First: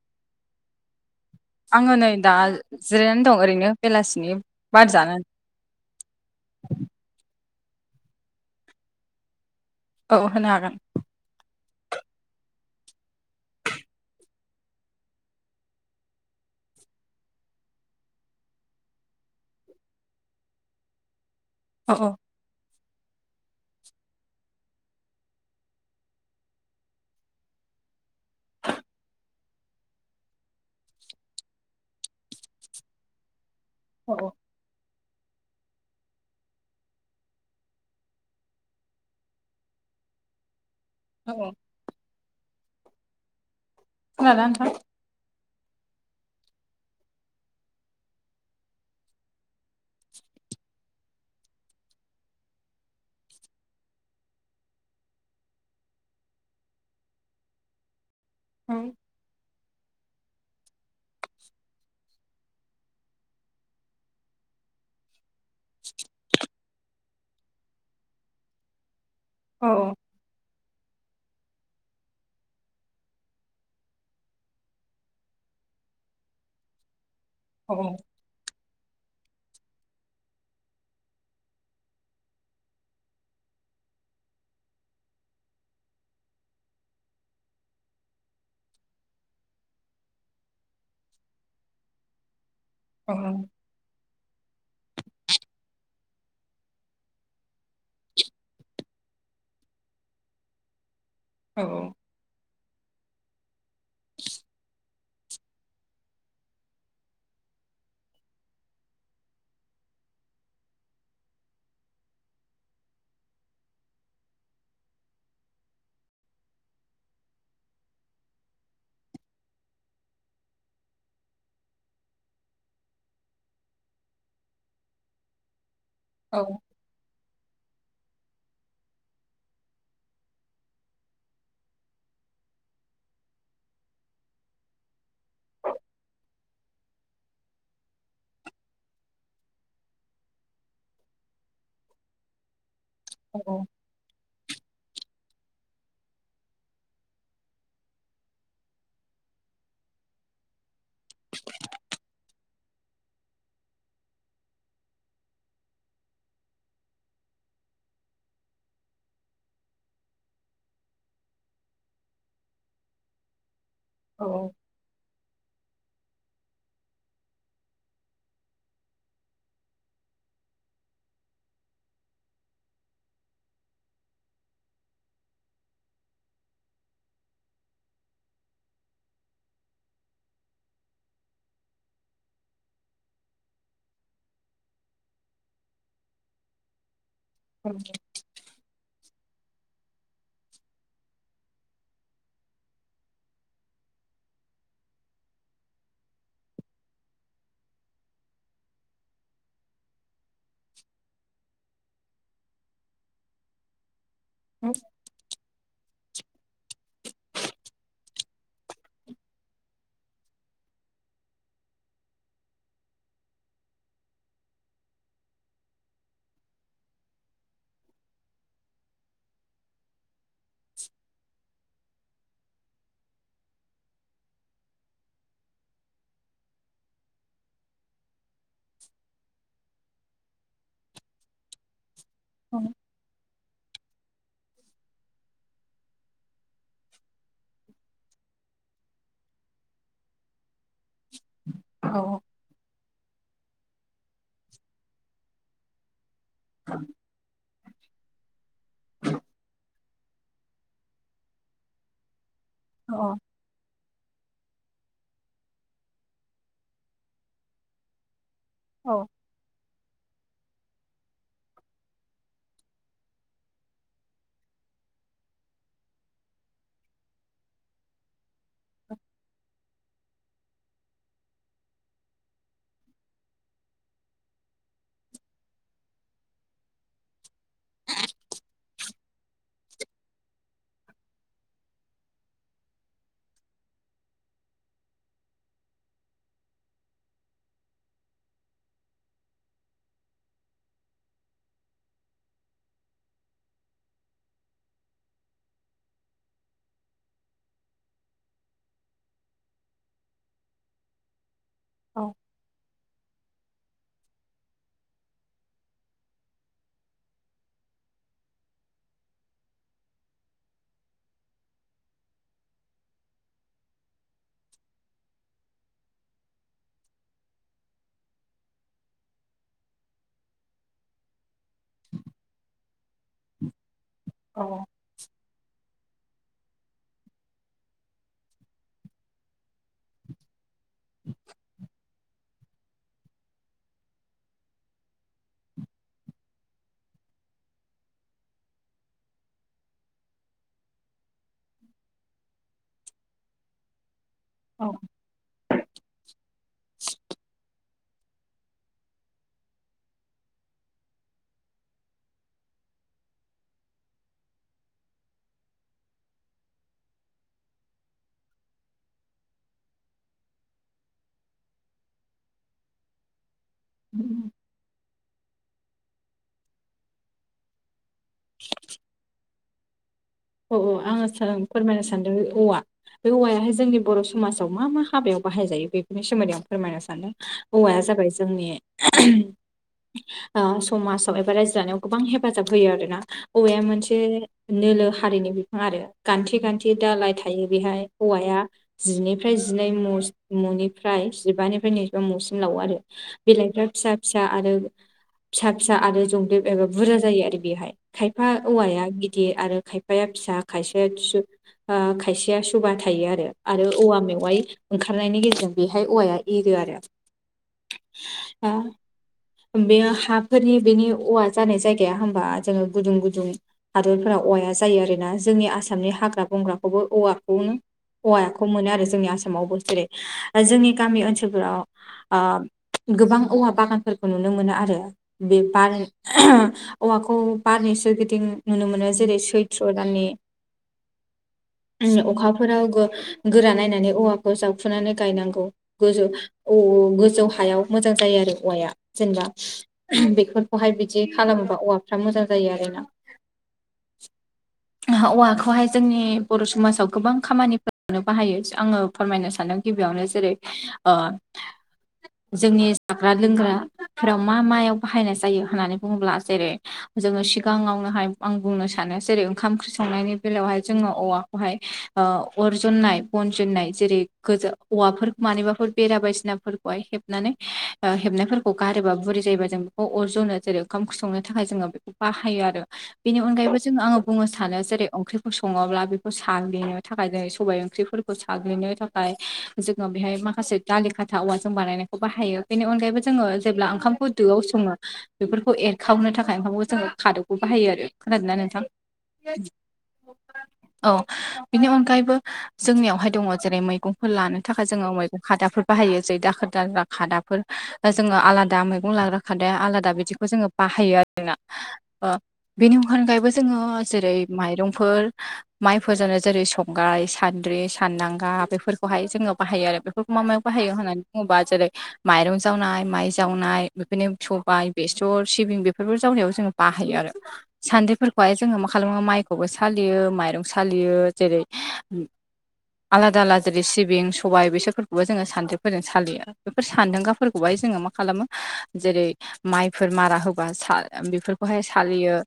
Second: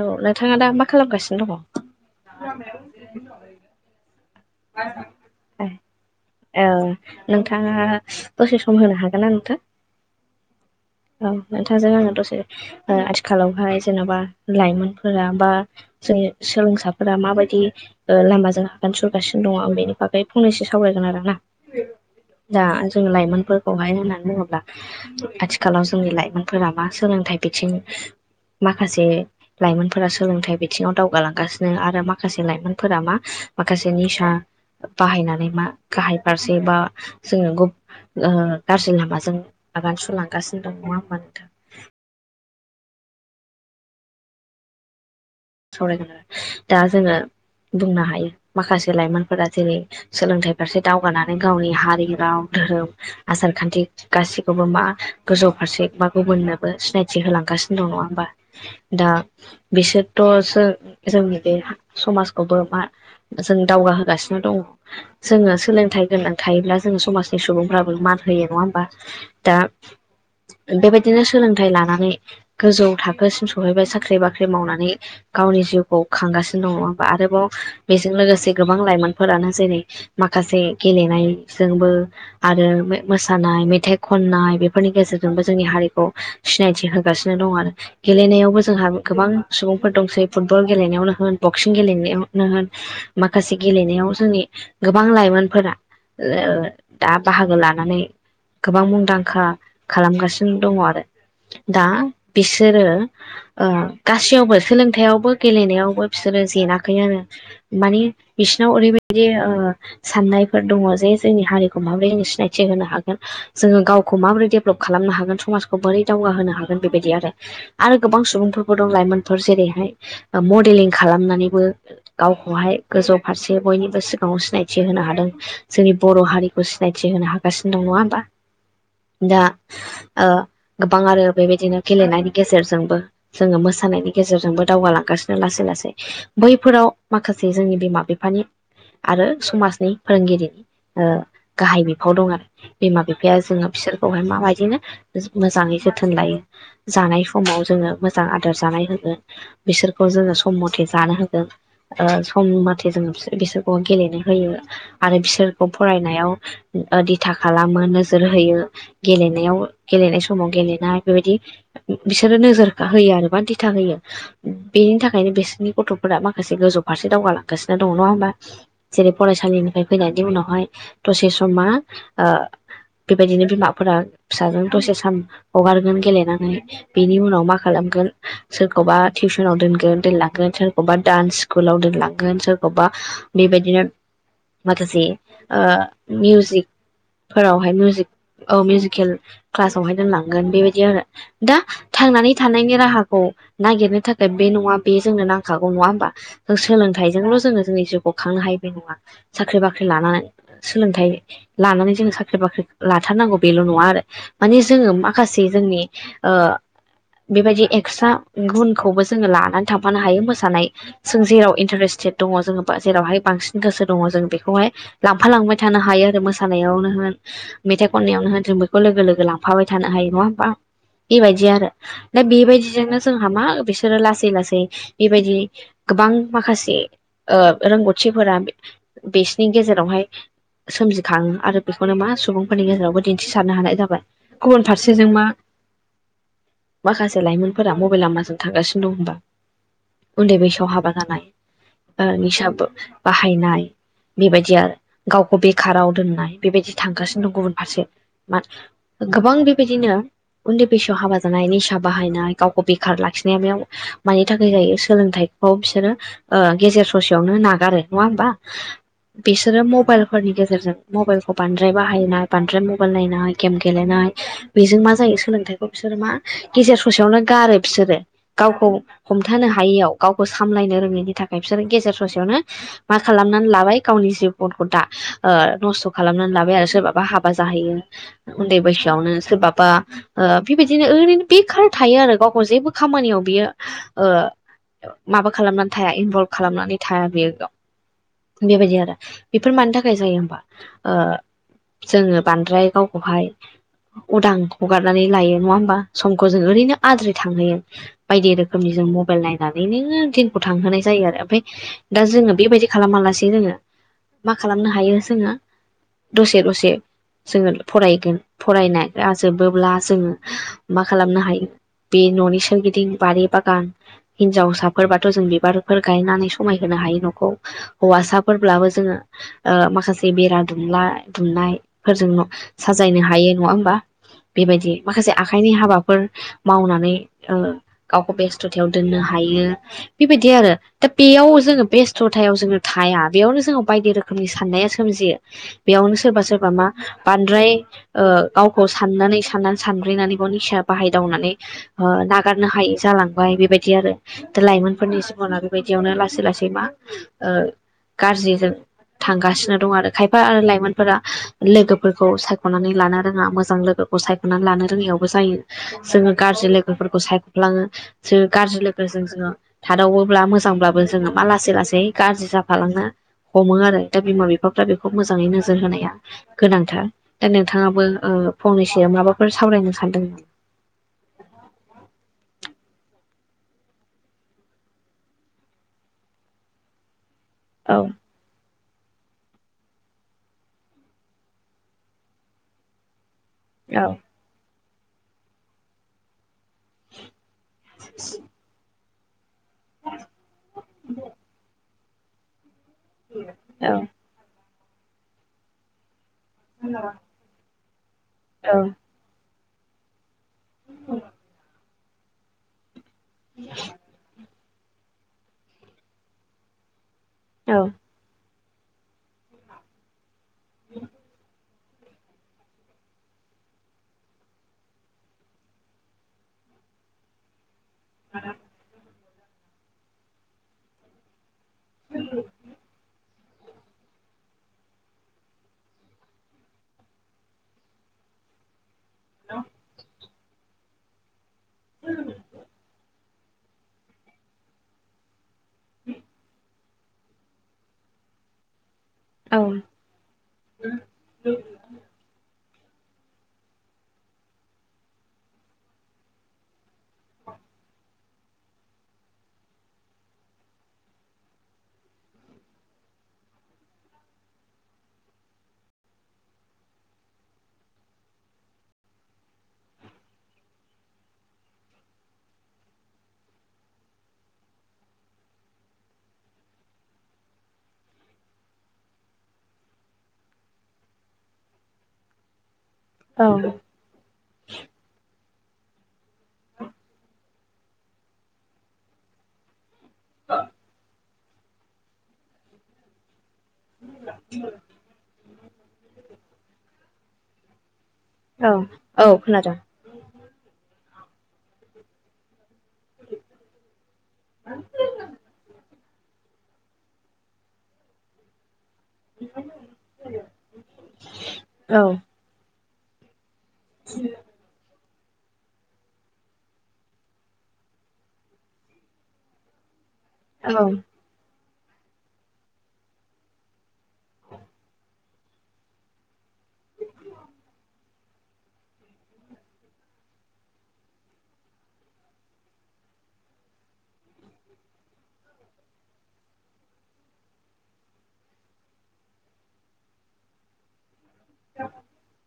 औ नोंथाङा दा मा खालामगासिनो दङ? आङो नै दा जिरायनानै दं ओरैनो बेलासिनि। आ बार [inaudible] जानानै ए ओ नोंथाङा दसे सम होनो हागोन ना नोंथां? औ होनो हागोन। औ नोंथांजों आङो दसे आथिखालावहाय जेन'बा लाइमोनफोरा बा जोंनि सोलोंसाफोरा माबायदि ओ लामाजों आगान सुर गासिनो दङ आं बेनि बागै फंनैसो सावरायगोन आरोना अ अ दा जों लाइमोनफोरखौहाय होननानै बुङोब्ला आथिखालाव जोंनि लाइमोनफोरा मा सोलोंथाइ बिथिं माखासे लाइमोनफोरा सोलोंथाइ बिथिङाव दावगालांगासिनो आरो माखासे लाइमोनफोरा मा माखासे निसा बाहायनानै मा गाहाय फारसे बा जोङो गु ओ गाज्रि लामाजों आगान सुरलांगासिनो दङ नङा नोंथां [unintelligible] खोनादोना नोंथां? सावरायगोन दा जोङो बुंनो हायो माखासे लाइमोनफोरा जेरै सोलोंथाइ फारसे दावगानानै गावनि हारि राव धोरोम आसार खान्थि गासैखौबो मा गोजौ फारसे बा गुबुननोबो सिनायथि होलांगासिनो दं नङा ओमबा औ दा बिसोर थ' जो जोंनि बे समाजखौबो मा जों दावगाहोगासिनो दङ। जोङो सोलोंथाइ गोनां थायोब्ला जोङो समाजनि सुबुंफ्राबो मान होयो नङा ओमबा? दा बेबायदिनो सोलोंथाइ लानानै गोजौ थाखोसिम सहैबाय साख्रि बाख्रि मावनानै गावनि जिउखौ खांगासिनो दङ। बा आरोबाव औ बेजों लोगोसे गोबां लाइमोनफोरानो जेरै माखासे गेलेनायजोंबो आरो मो-मोसानाय मेथाइ खननाय बेफोरनि गेजेरजोंबो जोंनि हारिखौ सिनायथि होगासिनो दं आरो। गेलेनायावबो जोंहा गोबां सुबुं फोर दंसै फुटबल गेलेनायावनो होन बक्सिं गेलेनायावनो होन औ माखासे गेलेनायाव जोंनि गोबां लाइमोनफोरा ओ दा बाहागो लानानै गोबां मुंदांखा खालामगासिनो दङ आरो। औ दा बिसोरो ओ गासैयावबो सोलोंथायावबो गेलेनायावबो बिसोरो जेनाखै आरो। मानि बिसिनाव ओरै बायदि ओ साननायफोर दङ। जे जोंनि हारिखौ माबोरै सिनायथि होनो हागोन। जोङो गावखौ माबोरै डेभलप खालामनो हागोन समाजखौ बोरै दावगाहोनो हागोन बेबायदि आरो। आरो गोबां सुबुंफोरबो दं लाइमोनफोर जेरैहाय मडेलिं खालामनानैबो गावखौहाय गोजौ फारसे बयनिबो सिगाङाव सिनायथि होनो हादों। जोंनि बर' औ हारिखौ सि सिनायथि होनो हागासिनो दं नङा होमबा। दा ओ गोबां आरो बेबायदिनो गेलेनायनि गेजेरजोंबो जोङो मोसानायनि गेजेरजोंबो दावगालांगासिनो लासै लासै बैफोराव माखासे जोंनि बिमा बिफानि आरो समाजनि फोरोंगिरिनि ओ गाहाय बिफाव दं आरो। बिमा बिफाया औ औ जोङो बिसोरखौहाय माबायदिनो जो मोजाङै जोथोन लायो। जानाय समाव जोङो मोजां आदार जानाय होन ओ बिसोरखौ जोङो सम मथे जानो होदों। ओ सम माथे जोङो बिसोर बिसोरखौ गेलेनो होयो। आरो बिसोरखौ फरायनायाव ओ दिथा खालामो नोजोर होयो। गेलेनायाव गेलेनाय समाव गेलेनाय बेबायदि उम बिसोरो नोजोर होयो आरो मा दिथा होयो। बेनि थाखायनो बिसोरनि गथ'फोरा माखासे गोजौ फारसे दावगालांगासिनो दङ नङा होमबा? जेरै फरायसालिनिफ्राय फैनायनि उनावहाय दसे सम मा ओ बेबायदिनो बिमाफोरा फिसाजों दसे साम हगारगोन गेलेनानै। बेनि उनाव मा खालामगोन सो खौबा टिउसनाव दोनगोन दोनलांगोन सोरखौबा दान्स सिकुलाव दोनलांगोन सोरखौबा बेबायदिनो माखासे ओ मिउजिक फोरावहाय मिउजिक औ मिउजिकेल क्लासावहाय दोनलांगोन बेबायदि आरो। दा थांनानै थानायनि राहाखौ नागिरनो थाखाय बे नङा बे जोंनो नांखागौ नङा होमबा? ओ सोलोंथाइजोंल' जोङो जोंनि जिउखौ खांनो हायो बे नङा साख्रि बाख्रि लाना सोलोंथाइ लानानै जोङो साख्रि बाख्रि लाथार नांगौ बेल' नङा आरो। मानि जोङो मा खासे जोंनि ओ बेबायदि एकस्रा उम गुनखौबो जोङो लानानै थांफानो हायो मोसानाय जों जेराव इन्टारेस्टेड दङ जोङो जेरावहाय बांसिन गोसो दङ जों बेखौहाय लांफा लांबाय थानो हायो आरो। मोसानायावनो होन मेथाइ खननायावनो होन जों बेखौ लोगो लोगो लांफाबाय थानो हायो नङा होम बा बेबायदि आरो दा बेबायदि जोंनो जोंहा मा बिसोरो लासै लासै बेबायदि गोबां माखासे ओ रोंगौथिफोरा बे बेसिनि गेजेरावहाय सोमजिखाङो आरो बेखौनो मा सुबुंफोरनि गेजेरावबो दिन्थिसारनो हानाय जाबाय। गुबुन फारसेजों मा माखासे लाइमोन फोरा मबे लामाजों थांगासिनो दं होमबा उन्दै बैसोआव हाबा जानाय ओ निसा बो बाहायनाय बेबायदि आरो गावखौ बेखाराव दोननाय बेबायदि थांगासिनो दं। गुबुन फारसे मान गोबां बेबायदिनो उन्दै बैसोआव हाबा जानाय निसा बाहायनाय। अबिकार्ड लाखिनाया बेयाव मानि थाखाय जायो सोलोंथाइखौ बिसोरो गेजेर ससेयावनो नागारो नङा होमबा। औ बिसोरो मबाइलफोरनि गेजेरजों मबाइलखौ बांद्राय बाहायनाय बांद्राय मबाइल नायनाय गेम गेलेनाय बेजों मा जायो सोलोंथाइखौ बिसोरो मा गेजेर ससेयावनो गारो बिसोरो गावखौ हमथानो हायियाव गावखौ सामलायनो रोङैनि थाखाय बिसोरो गेजेर ससेयावनो मा खालामनानै लाबाय गावनि जिबनखौ दा नस्थ' खालामनानै लाबाय आरो सोरबाबा हाबा जाहैयो उन्दै बैसोआवनो सोरबाबा बेबायदिनो ओरैनो बेखार थायो आरो। गावखौ जेबो खामानियाव बियो माबा खालामनानै थाया इनभल्भ खालामनानै थाया बेयो बेबायदि आरो बेफोर मानि थाखाय जायो होमबा ओ जोंङो बांद्राय गावखौहाय उदां हगारनानै लायो नङा होमबा समखौ जों ओरैनो आद्रि थांहोयो बायदि रोखोमनि जों मबाइल नायनानैनो दिनखौ थांहोनाय जायो आरो ओमफ्राय दा जोंङो बेबायदि खालामा लासे जोंङो मा खालामनो हायो जोंङो दसे दसे जोंङो फरायगोन फरायना जोबोब्ला जोंङो मा खालामनो हायो बे न'नि सोरगिदि बारि बागान हिनजावसाफोरबाथ' जों बिबारफोर गायनानै समायहोनो हायो न'खौ हौवासाफोरब्लाबो जोंङो ओ माखासे बेरा दुमला दुमनाय फोरजों साजायनो हायो नङा होमबा औ बेबायदि माखासे आखाइनि हाबाफोर मावनानै गावखौ बेस्थ'थायाव दोननो हायो बेबायदि आरो दा बेयाव जोंङो बेस्थ'थायाव जोङों थाया बेयावनो जोंङो बायदि रोखोमनि साननाया सोमजियो। बेयावनो सोरबा सोरबा मा बांद्राय ओ गावखौ साननानै साननानै सानग्र्रिनानै गाव निसाया बाहायदावनानै ओ नागारनो हायै जालांबाय बेबायदि आरो दा औ लाइमोनफोरनि जिबना बेबायदियावनो लासै लासै मा ओ गाज्रिजों थांगासिनो दं आरो खायफा आरो लाइमोनफोरा लोगोफोरखौ सायख'नानै लानो रोङा मोजां लोगो खौ सायख'नानै लानो रोङियावबो जायो जोंङो गाज्रि लोगोफोरखौ सायख'लाङो सो गाज्रि लोगोजों जोंङा थादावोब्ला मोजांब्लाबो जोंङो मा लासै लासै गाज्रि जाफालांनो हमो आरो। दा बिमा बिफाफ्रा बेखौ मोजाङै नोजोर होनाया गोनांथार दा नोंथाङाबो ओ फंनैसोआव माबाफोर सावरायनो सान्दों औ औ आङो फोरमायनो सानदों औवा बे औवायाहाय जोंनि बर' समाजाव मा मा हाबायाव बाहायजायो बेफोरनि सोमोन्दै आं फोरमायनो सानदों औ औवाया जाबाय जोंनि ओ समाजाव एबा रायजो जानायाव गोबां हेफाजाब होयो आरोना। औवाया औ मोनसे नोलो हारिनि बिफां आरो गान्थि गान्थि दालाय थायो बेहाय औवाया जिनिफ्राय जिनै न'निफ्राय जिबानिफ्राय नैजिबा न'सिम लावो आरो। बिलाइफ्रा औ फिसा फिसा आरो फिसा फिसा आरो जंबेब एबा बुरजा जायो आरो बेहाय खायफा औ औवाया गिदिर आरो खायफा खायफाया फिसा खायसेया खायसेया सुबा थायो आरो आरो औवा मेवाइ ओंखारनायनि गेजेरजों बेहाय औवाया एरो आरो। औ ओ बेयो हाफोरनि बेनि औवा जानाय जाय गाया होमबा जों गुदुं गुदुं हादरफोराव औवाया जायो आरोना जोंनि आसामनि हाग्रा बंग्राखौबो औवाखौनो औवाखौ मोनो आरो जोंनि आसामावबो जेरै जोंनि गामि ओनसोलफोराव ओ गोबां औवा बागानफोरखौ नुनो मोनो आरो बे बार औवाखौ बारनि सोरगिदिं नुनो मोनो जेरै सैथ्र' दाननि अखाफोरावबो गोरा नायनानै औवाखौ जावखुनानै गायनांगौ गोजौ गोजौ हायाव मोजां जायो आरो औवाया जेनेबा औ बेफोरखौहाय बिदि खालामोबा औवाफ्रा मोजां जायो आरोना औवाखौहाय जोंनि बर' समाजाव गोबां खामानिफोर बाहायो आङो फोरमायनो सानदों गिबियावनो जेरै ओ [inaudible] जोंनि जाग्रा लोंग्राफोराव मा मायाव बाहायनाय जायो होननानै बुङोब्ला जेरै जोङो सिगाङावनोहाय आं बुंनो सानो सानो जेरै ओंखाम ओंख्रि संनायनि बेलायावहाय जोङो औवाखौहाय ओ अर जननाय बन जुननाय जेरै औवाफोर मानिबाफोर बेरा बायदिसिनाफोरखौहाय हेबनानै ओ हेबनायफोरखौ गारोबा बुरि जायोबा जों बेखौ अरजनो जेरै ओंखाम संनो थाखाय जोङो बेखौ बाहायो आरो बेनि औ अनगायैबो जोङो आङो बुंनो सानो जेरै ओंख्रिखौ सङोब्ला बे खौ साग्लिनो थाखाय जों सबायाइ ओंख्रिफोरखौ साग्लिनो थाखाय जोङो बेहाय माखासे दालि खाथा औवाजों बानायनायखौ बाहायो बेनि अनगायैबो जोङो जेब्ला ओंखामखौ दोआव सङो बेफोरखौ एरखावनो थाखाय ओंखामखौ जोङो खादबखौ बाहायो आरो खोनादों ना? औ [inaudible] औ खोनादों औ बिनि अनगायैबो जोंनियावहाय दङ जेरै मैगंफोर लानो थाखाय जोङो मैगं खादाफोरखौ बाहायो जै दाखोर दाला खादाफोर जोङो आलादा मैगं लाग्रा खादाया आलादा बिदिखौ जोङो बाहायो आरोना औ बेनि अनगायैबो जोङो जेरै माइरंफोर माइफोरजोंनो जेरै संग्राय सान्द्रि सानदांगा बेफोरखौहाय जोङो बाहायो आरो बेफोरखौ मा मायाव औ बाहायो होननानै बुङोबा जेरै माइरं जावनाय माइ जावनाय बेफोरनो सबाय बेसर सिबिं बेफोरबो जावनायाव जोङो बाहायो आरो सान्द्रिफोर खौहाय जोङो मा खालामो माइखौबो सालियो माइरं सालियो जेरै आलादा आलादा जेरै सिबिं सबाय बिसरफोरखौबो जोङो सानद्रिफोरजों सालियो। बेफोर सान्दांगाफोरखौहाय जोङो मा खालामो जेरै माइफोर मारा होबा बेफोरखौहाय सालियो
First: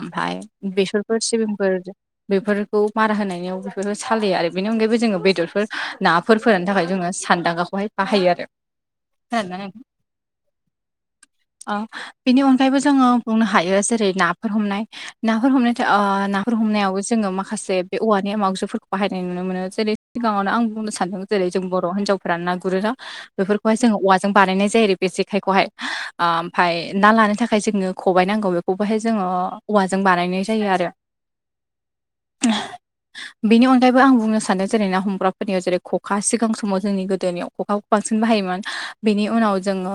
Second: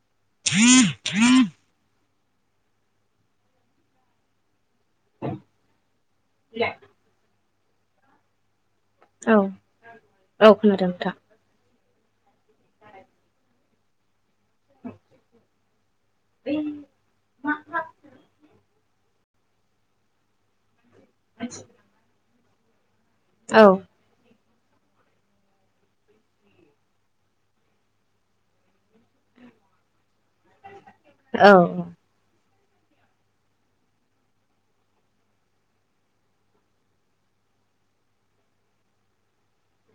ओमफ्राय बेसरफोर सिबिंफोर बेफोरखौ मारा होनायाव बेफोर सालिया आरो बेनि अनगायैबो जोङो बेदरफोर नाफोर फोराननो थाखाय जोङो सानदांगाखौहाय बाहायो आरो। औ खोनादोंना औ खोनादों नोंथा अ बेनि अनगायैबो जोङो बुंनो हायो जेरै नाफोर हम नाफोर हमनाय ओ नाफोर हमनायावबो जोङो माखासे बे औवानि आगजुफोरखौ बाहायनाय नुनो मोनो जेरै सिगाङावनो आं बुंनो सानदों जेरै जों बर' हिन्जावफोरा ना गुरोना औ बेफोरखौहाय जों औवा जों बानायनाय जायो आरो बे जेखायखौहाय ओमफाय ना लानो थाखाय जोंनो खबाइ नांगौ बेखौबोहाय जोङो औवाजों बानायनाय जायो आरो औ बेनि अनगायैबो आं बुंनो सानो जेरै ना हमग्राफोरनियाव जेरै खखा सिगां समाव जोंनि गोदोनियाव खखा बांसिन बाहायोमोन बेनि उनाव जोङो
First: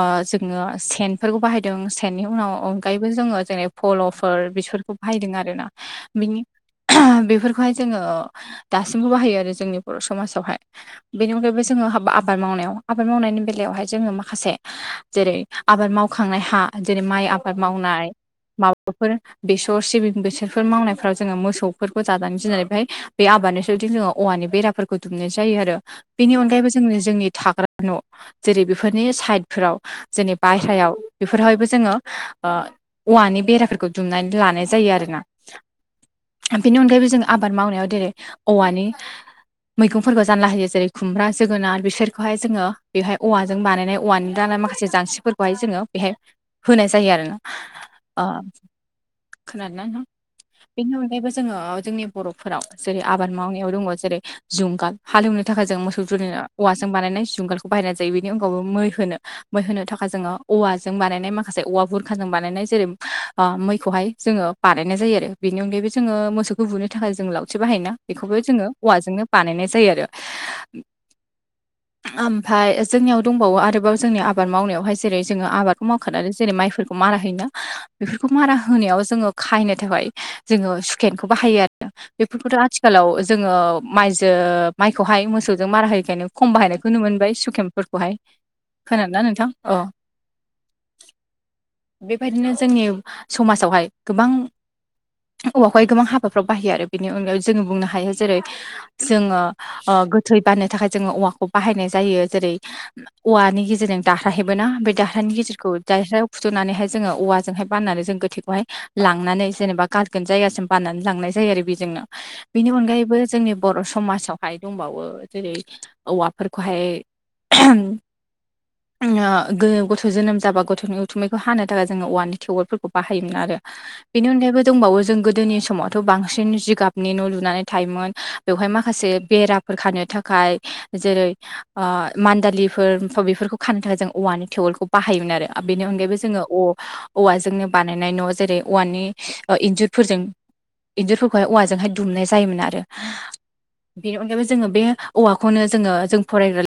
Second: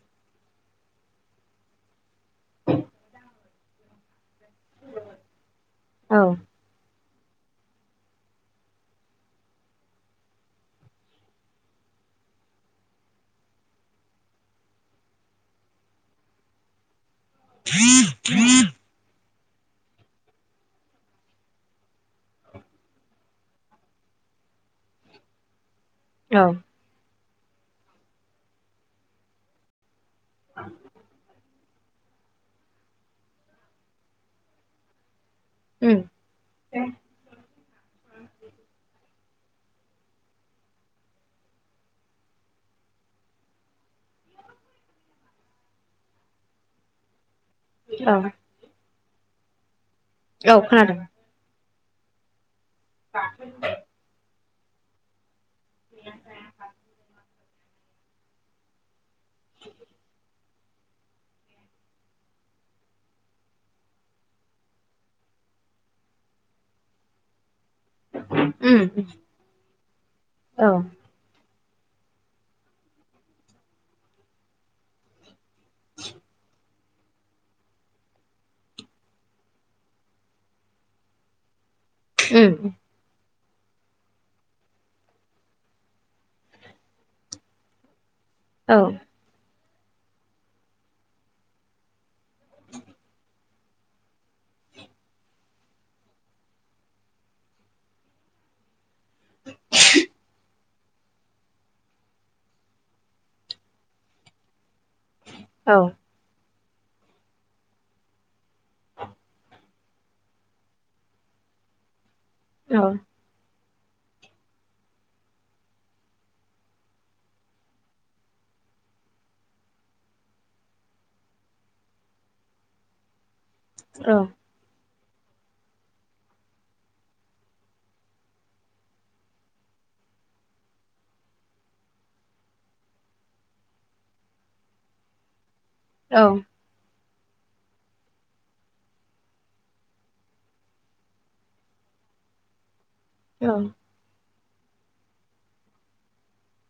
ओ जोङो सेनफोरखौ बाहायदों सेननि उनाव अनगायैबो जोङो जेरै फल' फोर बेसोरखौ बाहायदों आरोना औ बिनि बेफोरखौहाय जोङो दासिमबो बाहायो आरो जोंनि बर' समाजावहाय बेनि अनगायैबो जोङो हाबा आबाद मावनायाव आबाद मावनायनि बेलायावहाय जोङो माखासे जेरै आबाद मावखांनाय हा जेरै माइ आबाद मावनाय माबाफोर बेसर सिबिं बेसरफोर मावनायफ्राव जोङो मोसौफोरखौ जानानै गिनानै बेहाय बे आबादनिफ्राय बिदि जोङो औवानि बेरा फोरखौ दुमनाय जायो आरो बेनि औ अनगायैबो जोङो जोंनि थाग्रा न' जेरै बेफोरनि साइड फोराव जोंनि बायह्रायाव बेफोरहायबो जोङो औवानि बेराफोरखौ दुमनानै लानाय जायो आरोना। उम बेनि अनगायैबो जों आबाद मावनायाव देरै औवानि मैगंफोरखौ जानला होयो जेरै खुमब्रा जोगोनार बिसोरखौहाय जोङो बेवहाय औवाजों बानायनाय अवानि दाना माखासे जांसिफोरखौहाय जोङो बेहाय होनाय जायो आरोना। औ ओ खोनादोंना नोंथां? औ बेनि खोनादों अनगायैबो जोङो जोंनि बर'फोराव जेरै आबाद मावनायाव दङ जेरै जुंगाल हालेवनो थाखाय जों मोसौ जुरिनो औवाजों बानायनाय जुंगाल बाहायनाय जायो बेनि अनगाबो मै होनो मै होनो थाखाय जोङो औवाजों बानायनाय माखासे औवा बुरखाजों बानायनाय जेरै ओ मैखौहाय जोङो बानायनाय जायो आरो बेनि अनगायैबो जोङो मोसौखौ बुनो थाखाय जों लावथि बाहायोना। बेखौबो जोङो उम औवाजोंनो बानायनाय जायो आरो। औ ओमफाय जोंनियाव दंबावो आरोबाव जोंनि आबाद मावनायावहाय जेरै जोङो आबादखौ मावखानानै जेरै माइफोरखौ मारा होयोना। बेफोरखौ मारा होनायाव जोङो खायनो थाखाय जोङो सुकेनखौ बाहायो आरो बेफोरखौथ' उम आथि खालाव जोङो माइजो माइखौहाय मोसौजों मारा होयैखायनो खम बाहायनायखौ नुनो मोनबाय सुकेम फोरखौहाय औ खोनादों ना नोंथां औ बेबायदिनो जोंनि समाजावहाय गोबां औवाखौहाय गोबां हाबाफ्राव बाहायो आरो बेनि अनगायै जोङो बुंनो हायो जेरै जोङो ओ गोथै बाननो थाखाय जोङो औवाखौ बाहायनाय जायो जेरै औवानि गेजेरजों दारहा हेबोना बे दारहानि गेजेरखौ औ दारहायाव फुथुनानैहाय जोङो औवा जोंहाय बाननानै जों गोथैखौहाय लांनानै जेनेबा गारगोन जायगासिम बाननानै लांनाय जायो आरो बेजोंनो बेनि औ अनगायैबो जोंनि बर' समाजावहाय दंबावो जेरै औवाफोरखौहाय [inaudible] ओ गो गथ' जोनोम जाबा गथ'नि उथुमैखौ हानो थाखाय जोङो औवानि थेवोलफोरखौ बाहायोमोन आरो औ बेनि अनगायैबो दोंबावो जों गोदोनि समावथ' बांसिन जिगाबनि न' लुनानै थायोमोन बेवहाय माखासे बेरा फोर खानो थाखाय जेरै ओ मान्दालिफोर बेफोरखौ खानो थाखाय जों औवानि टेवोलखौ बाहायोमोन आरो। बेनि अनगायैबो औ जोङो अ औवाजोंनो बानायनाय न' जेरै औवानि ओ इन्जुरफोरजों इन्जुरफोरखौहाय औवाजोंहाय दुमनाय जायोमोन आरो। [inaudible] बेनि अनगायैबो जोङो बे औवाखौनो जोङो जों फरायग्रा